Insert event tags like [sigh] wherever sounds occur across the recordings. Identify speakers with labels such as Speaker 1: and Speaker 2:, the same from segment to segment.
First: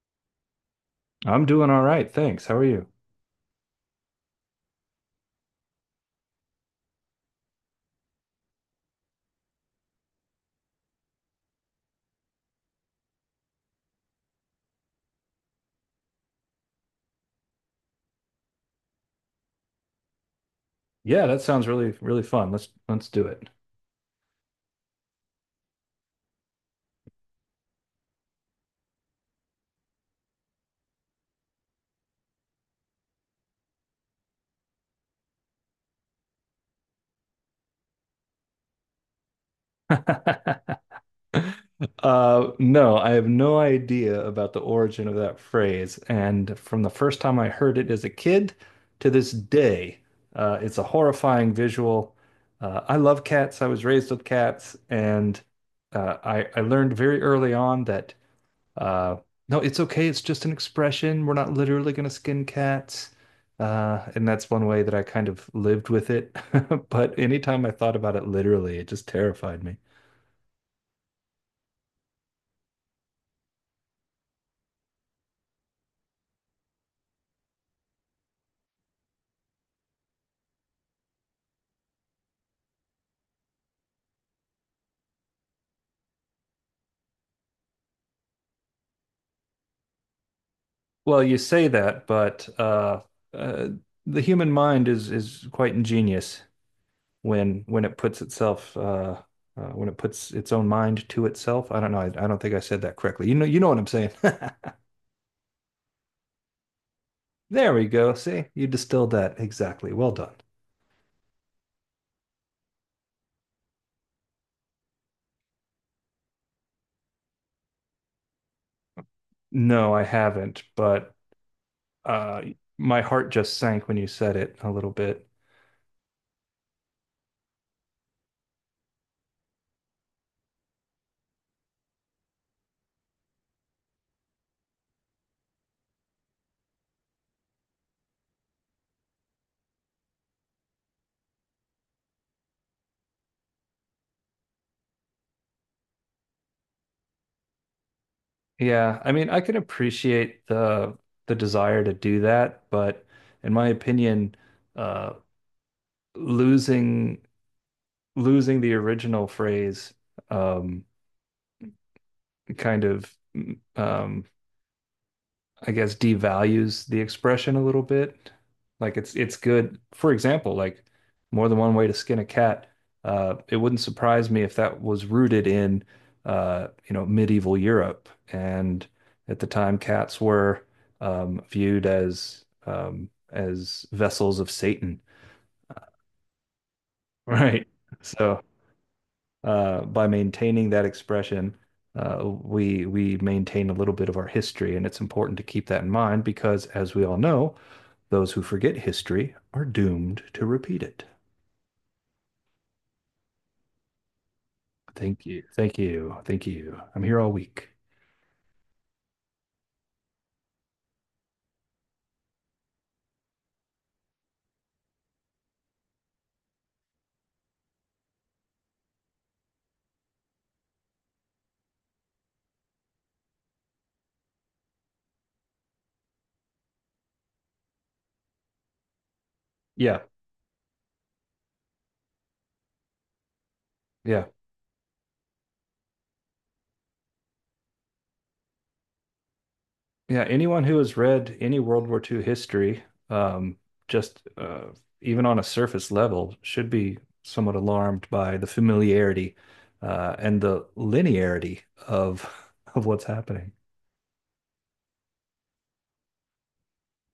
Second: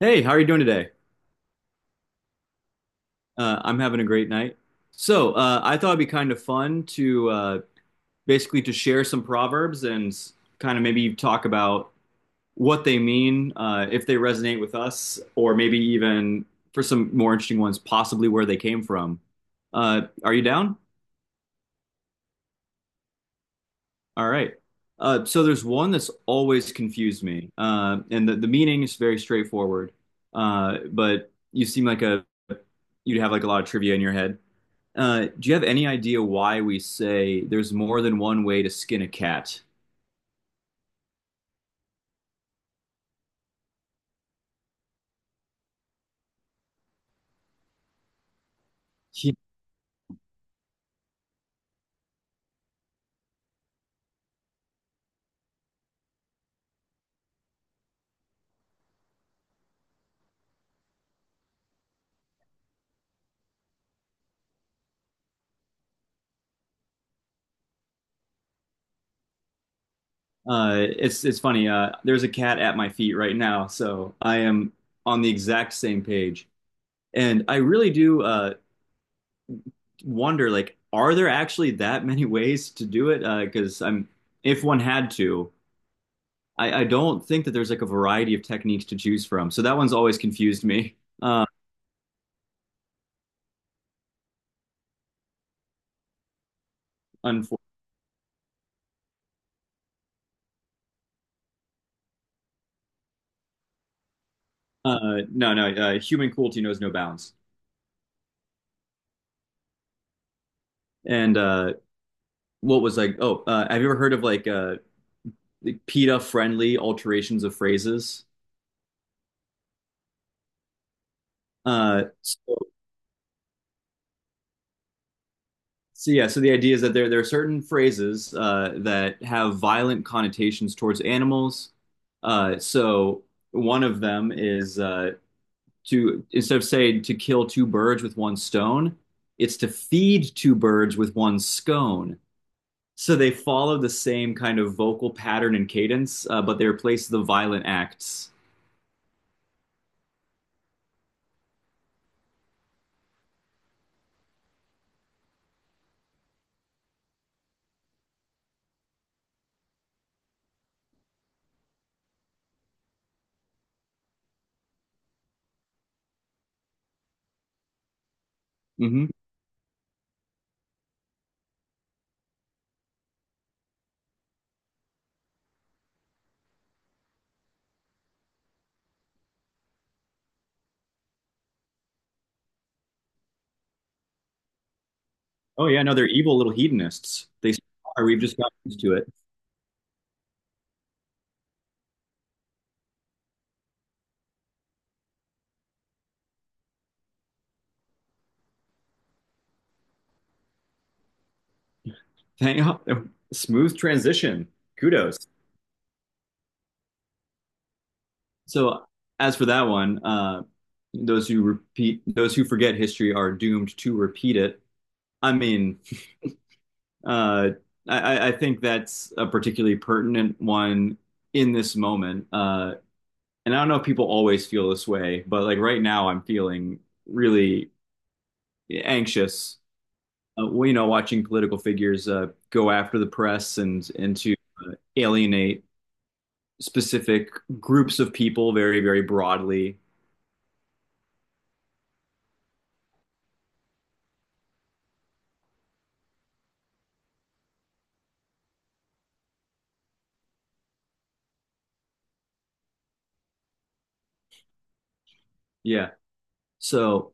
Speaker 1: Hey, how are you doing today?
Speaker 2: I'm doing all right, thanks. How are you?
Speaker 1: I'm having a great night. I thought it'd be kind of fun to basically to share some proverbs and kind of maybe talk about what they mean, if they resonate with us, or maybe even for some more interesting ones, possibly where they came from. Are you down?
Speaker 2: Yeah, that sounds really, really fun. Let's do it.
Speaker 1: All right. So there's one that's always confused me, and the meaning is very straightforward. But you seem like a you'd have like a lot of trivia in your head. Do you have any idea why we say there's more than one way to skin a cat?
Speaker 2: [laughs] No, I have no idea about the origin of that phrase, and from the first time I heard it as a kid to this
Speaker 1: Yeah.
Speaker 2: day, it's a horrifying visual. I love cats. I was raised with cats, and I learned very early on that Uh, no, it's okay. It's just an expression. We're not literally going to skin cats. And that's one way that I kind of lived with it. [laughs] But anytime I thought about it literally, it just terrified me.
Speaker 1: It's funny. There's a cat at my feet right now, so I am on the exact same page. And I really do wonder, like, are there actually that many [laughs] ways to do it? Because I'm, if one had to, I don't think that there's like a variety of techniques to choose from. So that one's always confused me.
Speaker 2: Well, you
Speaker 1: Uh,
Speaker 2: say that, but uh, the human mind is quite ingenious,
Speaker 1: unfor-
Speaker 2: when it puts itself when it puts its own mind to itself. I don't know. I don't think I said that correctly. You know what I'm saying. [laughs]
Speaker 1: no, human cruelty knows no bounds.
Speaker 2: There we go. See, you distilled that exactly. Well done.
Speaker 1: And what was like, oh, have you ever heard of like PETA-friendly alterations of phrases?
Speaker 2: No, I haven't, but
Speaker 1: Uh, so,
Speaker 2: uh, my heart just sank when you said it a little bit.
Speaker 1: so yeah, so the idea is that there are certain phrases that have violent connotations towards animals. So one of them is to instead of saying to kill two birds with one stone, it's to feed two birds with one scone. So they follow the same kind of vocal pattern and cadence, but they replace the violent acts.
Speaker 2: Yeah, I mean, I can appreciate the desire to do that, but in my opinion, uh, losing losing the original phrase um, kind of um, I guess devalues the expression a little bit. Like
Speaker 1: Mm-hmm.
Speaker 2: it's good. For example, like more than one way to skin a cat. It wouldn't surprise me if that was rooted in you know, medieval Europe. And at the time, cats were viewed as vessels of Satan,
Speaker 1: Oh yeah, no, they're evil little
Speaker 2: [laughs]
Speaker 1: hedonists. They
Speaker 2: right?
Speaker 1: are. We've just
Speaker 2: So
Speaker 1: got used to it.
Speaker 2: by maintaining that expression, we maintain a little bit of our history, and it's important to keep that in mind because, as we all know, those who forget history are doomed to repeat it.
Speaker 1: Thank [laughs] smooth transition. Kudos.
Speaker 2: Thank you. Thank you. Thank you. I'm here all week.
Speaker 1: So as for that one, those who forget history are doomed to repeat it. I mean, uh, I think that's a particularly pertinent one in this moment. And I don't know if people always feel this way, but like right now, I'm feeling really anxious.
Speaker 2: Yeah.
Speaker 1: Well, you know, watching political figures go after the press and
Speaker 2: Yeah.
Speaker 1: into alienate specific groups of people very, very broadly.
Speaker 2: Yeah. Anyone who has read any World War II history, um, just even on a surface level, should be somewhat alarmed by the familiarity and the linearity of what's happening.
Speaker 1: Yeah. So,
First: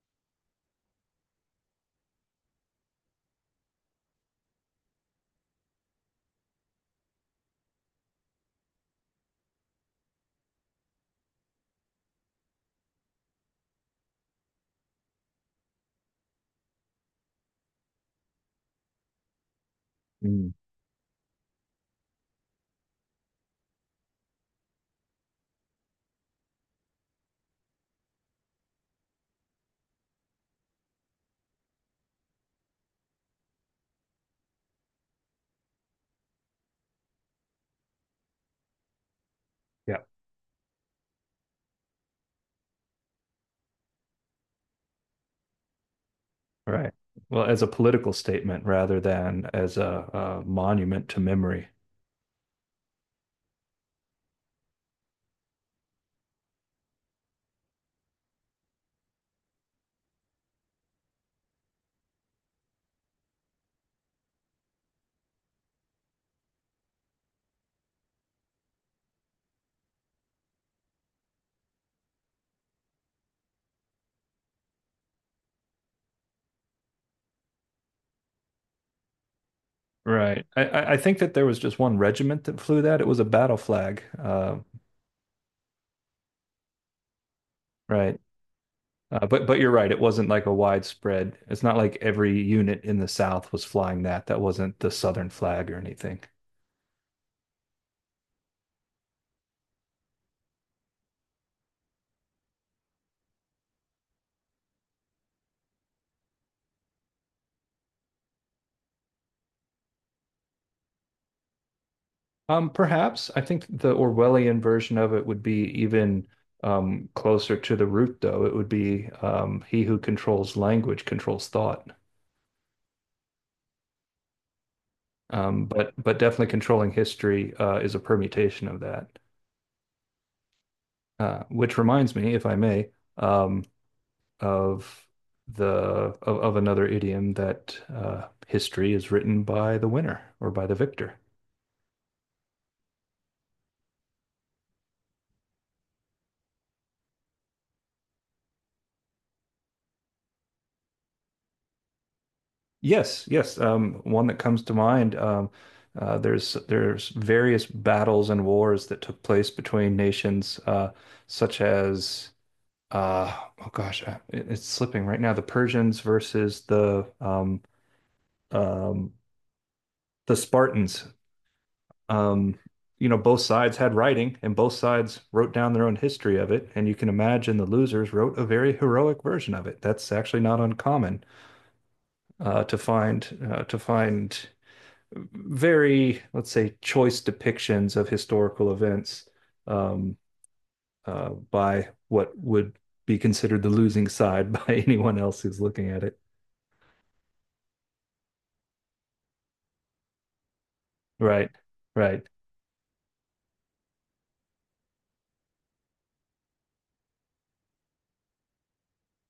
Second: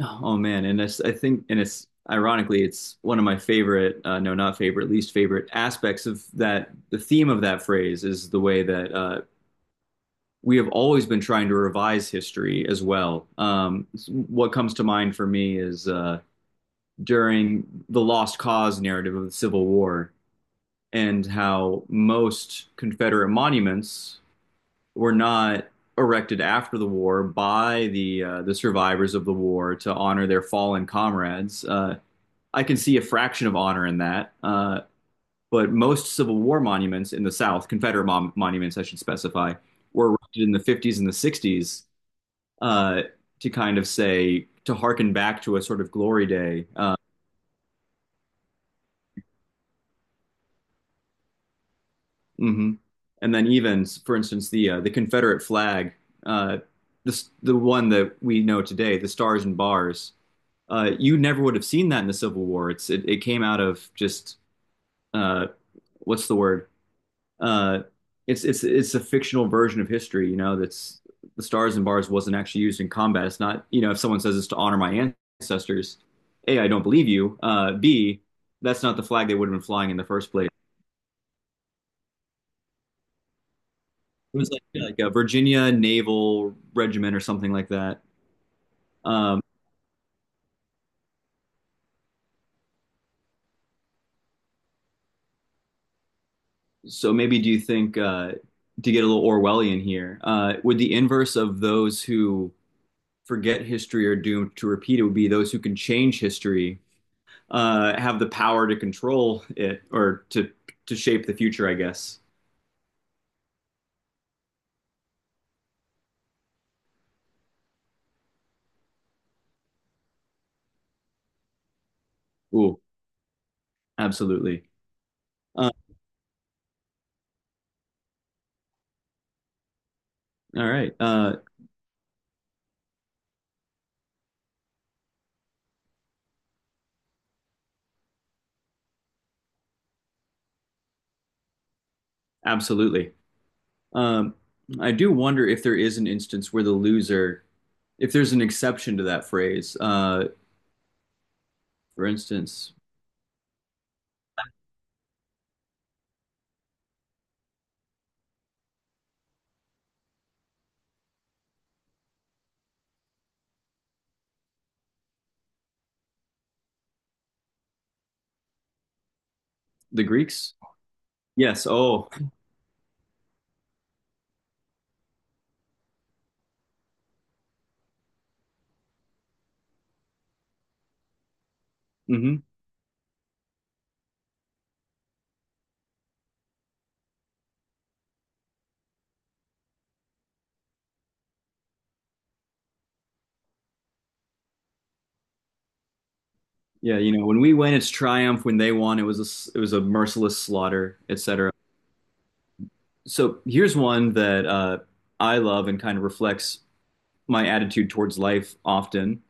Speaker 1: oh man, and it's, I think, and it's ironically, it's one of my favorite, no, not favorite, least favorite aspects of that. The theme of that phrase is the way that we have always been trying to revise history as well. What comes to mind for me is during the Lost Cause narrative of the Civil War,
Speaker 2: Mm.
Speaker 1: and how most Confederate monuments were not erected after the war by the survivors of the war to honor their fallen comrades. I can see a fraction of honor in that, but most Civil War monuments in the South, Confederate monuments, I should specify,
Speaker 2: Yeah.
Speaker 1: were erected in the 50s and the 60s uh, to kind of say to hearken back to a sort of glory day.
Speaker 2: Right. Well, as a political statement rather than as a monument to memory.
Speaker 1: Mhm. And then even, for instance, the Confederate flag, uh, this the one that we know today, the stars and bars. You never would have seen that in the Civil War. It's it, it came out of just uh, what's the word? Uh, it's a fictional version of history. You know, that's the stars and bars wasn't actually used in combat. It's not, you know, if someone says it's to honor my ancestors, a, I don't believe you. B, that's not the flag they would have been flying in the first
Speaker 2: Right.
Speaker 1: place.
Speaker 2: I think that there was just one regiment that flew that. It was a battle flag.
Speaker 1: It was like a Virginia Naval Regiment or something like that.
Speaker 2: Right.
Speaker 1: Um,
Speaker 2: But you're right. It wasn't like a widespread. It's not like every unit in the South was flying that. That wasn't the Southern flag or anything.
Speaker 1: so maybe do you think to get a little Orwellian here, would the inverse of those who forget history or doomed to repeat it would be those who can change history have the power to control it or to shape the future, I guess.
Speaker 2: Perhaps I think the Orwellian version of it would be even closer to the root, though. It would be he who controls language controls thought.
Speaker 1: Ooh, absolutely. uh,
Speaker 2: But definitely controlling history is a permutation of that.
Speaker 1: all right.
Speaker 2: Which reminds me, if I may, um, of the of another idiom that history is written by the winner or by the victor.
Speaker 1: Absolutely. um, I do wonder if there is an instance where the loser, if there's an exception to that phrase, for instance,
Speaker 2: Yes, yes. One that comes to mind. There's various battles and wars that took place between nations, such as uh, oh gosh, it's slipping right now. The Persians versus um,
Speaker 1: the
Speaker 2: the
Speaker 1: Greeks.
Speaker 2: Spartans.
Speaker 1: Yes, oh.
Speaker 2: Um, you know, both sides had writing, and both sides wrote down their own history of it. And you can imagine the losers wrote a very heroic version of it. That's actually not uncommon
Speaker 1: Hmm.
Speaker 2: uh, to find. Very, let's say, choice depictions of historical events um, by what would be considered the losing side [laughs] by anyone else who's looking at it.
Speaker 1: Yeah, you know, when we win it's triumph, when they won it was a, it was a merciless slaughter,
Speaker 2: Right,
Speaker 1: etc.
Speaker 2: right,
Speaker 1: So here's one that I love and kind of reflects my attitude towards life often.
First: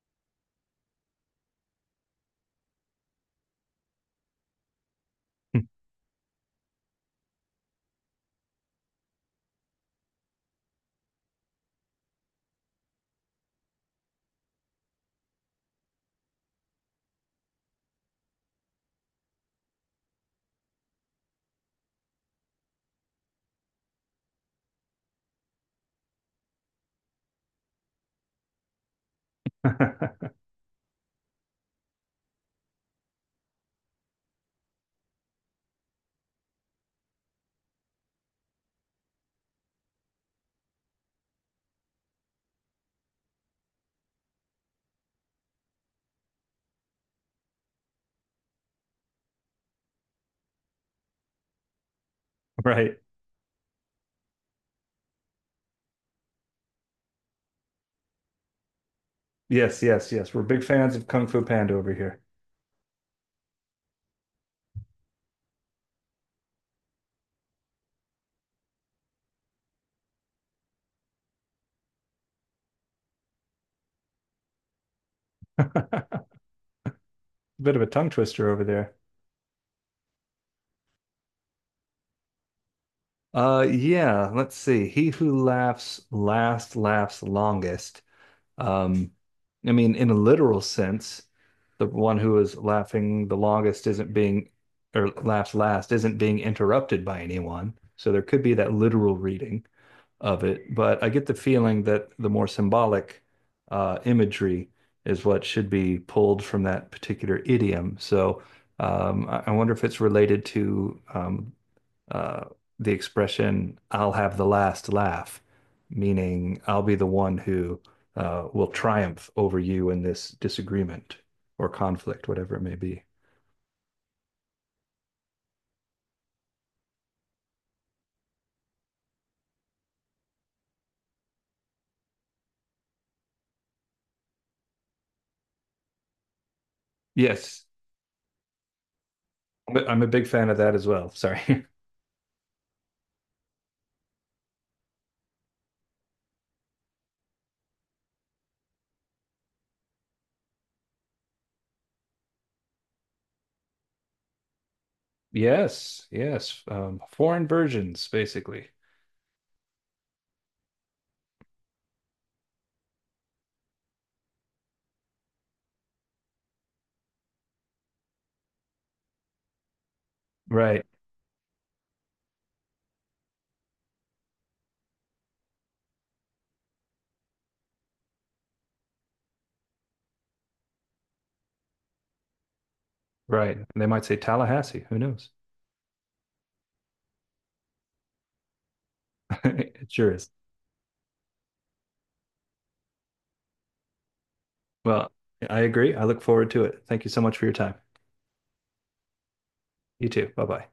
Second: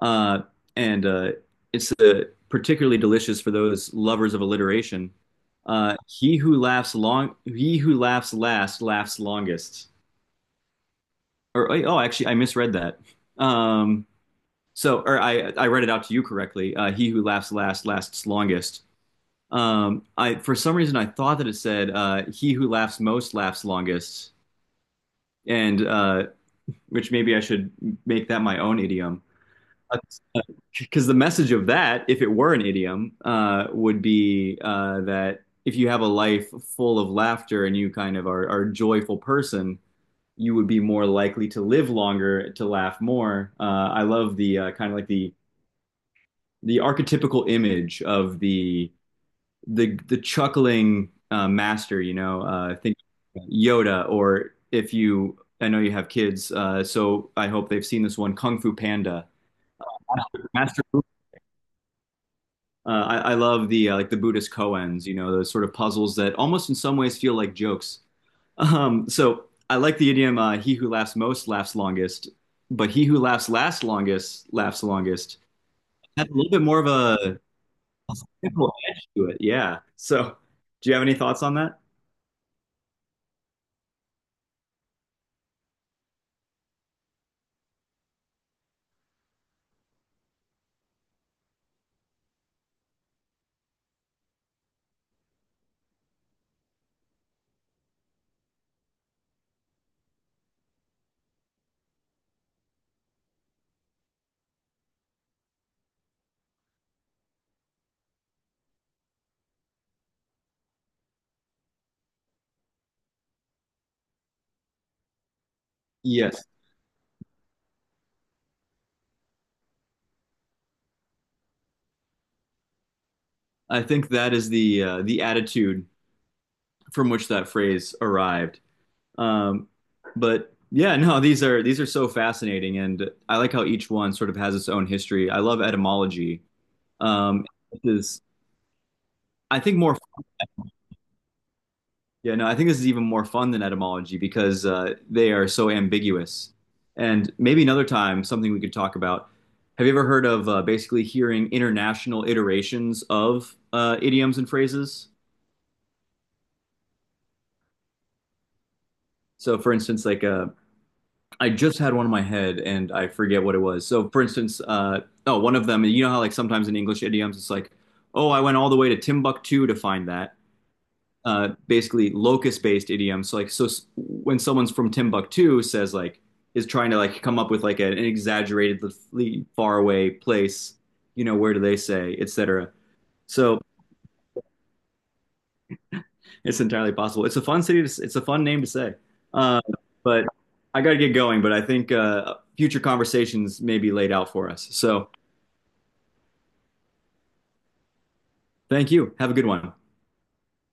Speaker 1: Uh, and it's particularly delicious for those lovers of alliteration.
Speaker 2: [laughs]
Speaker 1: He who laughs last, laughs longest. Or oh, actually, I misread that. Um, so, or I read it out to you correctly. He who laughs last, lasts longest. I for some reason I thought that it said he who laughs most laughs longest, and which maybe I should make that my own idiom. Because the message of that, if it were an idiom, would be that if you have a life full of laughter and you kind of are a joyful person, you would be more likely to live longer, to laugh more. I love the kind of like the archetypical image of the the chuckling master, you know, think
Speaker 2: right.
Speaker 1: Yoda, or if you, I know you have kids, so I hope they've seen this one, Kung Fu Panda.
Speaker 2: Yes, yes, yes. We're big
Speaker 1: Master,
Speaker 2: fans
Speaker 1: uh,
Speaker 2: of Kung Fu Panda over here.
Speaker 1: I, I love the like the Buddhist koans, you know, those sort of puzzles that almost in some ways feel like jokes. [laughs] So I like the idiom, "He who laughs most laughs longest," but he who laughs last longest laughs longest. That's a little bit more of a
Speaker 2: Bit of a tongue twister over
Speaker 1: simple
Speaker 2: there.
Speaker 1: edge to it, yeah. So, do you have any thoughts on that?
Speaker 2: Yeah, let's see. He who laughs last laughs longest. Um, I mean, in a literal sense, the one who is laughing the longest isn't being, or laughs last, isn't being interrupted by anyone. So there could be that literal reading of it. But I get the feeling that the more symbolic imagery is what should be pulled from that particular idiom. So I wonder if it's related to uh, the expression "I'll have the last laugh,"
Speaker 1: Yes.
Speaker 2: meaning I'll be the one who will triumph over you in this disagreement or conflict, whatever it may be.
Speaker 1: I think that is the attitude from which that phrase arrived. Um, but yeah, no, these are so fascinating, and I like how each one sort of has its own history. I love etymology. Um,
Speaker 2: Yes,
Speaker 1: this is I think more
Speaker 2: I'm a big fan of that as well. Sorry. [laughs]
Speaker 1: yeah, no, I think this is even more fun than etymology because they are so ambiguous. And maybe another time something we could talk about. Have you ever heard of basically hearing international iterations of idioms and phrases?
Speaker 2: Yes, yes. Foreign versions, basically.
Speaker 1: So, for instance, like a I just had one in my head and I forget what it was. So, for instance, oh, one of them, you know how like sometimes in English idioms it's like, oh, I went all the way to Timbuktu to find that.
Speaker 2: Right,
Speaker 1: Basically, locus-based idioms. So, like, so when someone's from Timbuktu says like is trying to like come up with like an exaggeratedly far away place, you know, where do they say, etc.
Speaker 2: right.
Speaker 1: So
Speaker 2: And they might say Tallahassee. Who knows?
Speaker 1: it's entirely possible. It's a fun city to, it's a fun name to say. Uh,
Speaker 2: [laughs] It sure
Speaker 1: but
Speaker 2: is.
Speaker 1: I got to get going, but I think future conversations may be laid out for us. So
Speaker 2: Well, I agree. I look forward to it. Thank you so much for your time.
Speaker 1: thank you. Have a good one.
Speaker 2: You too. Bye bye.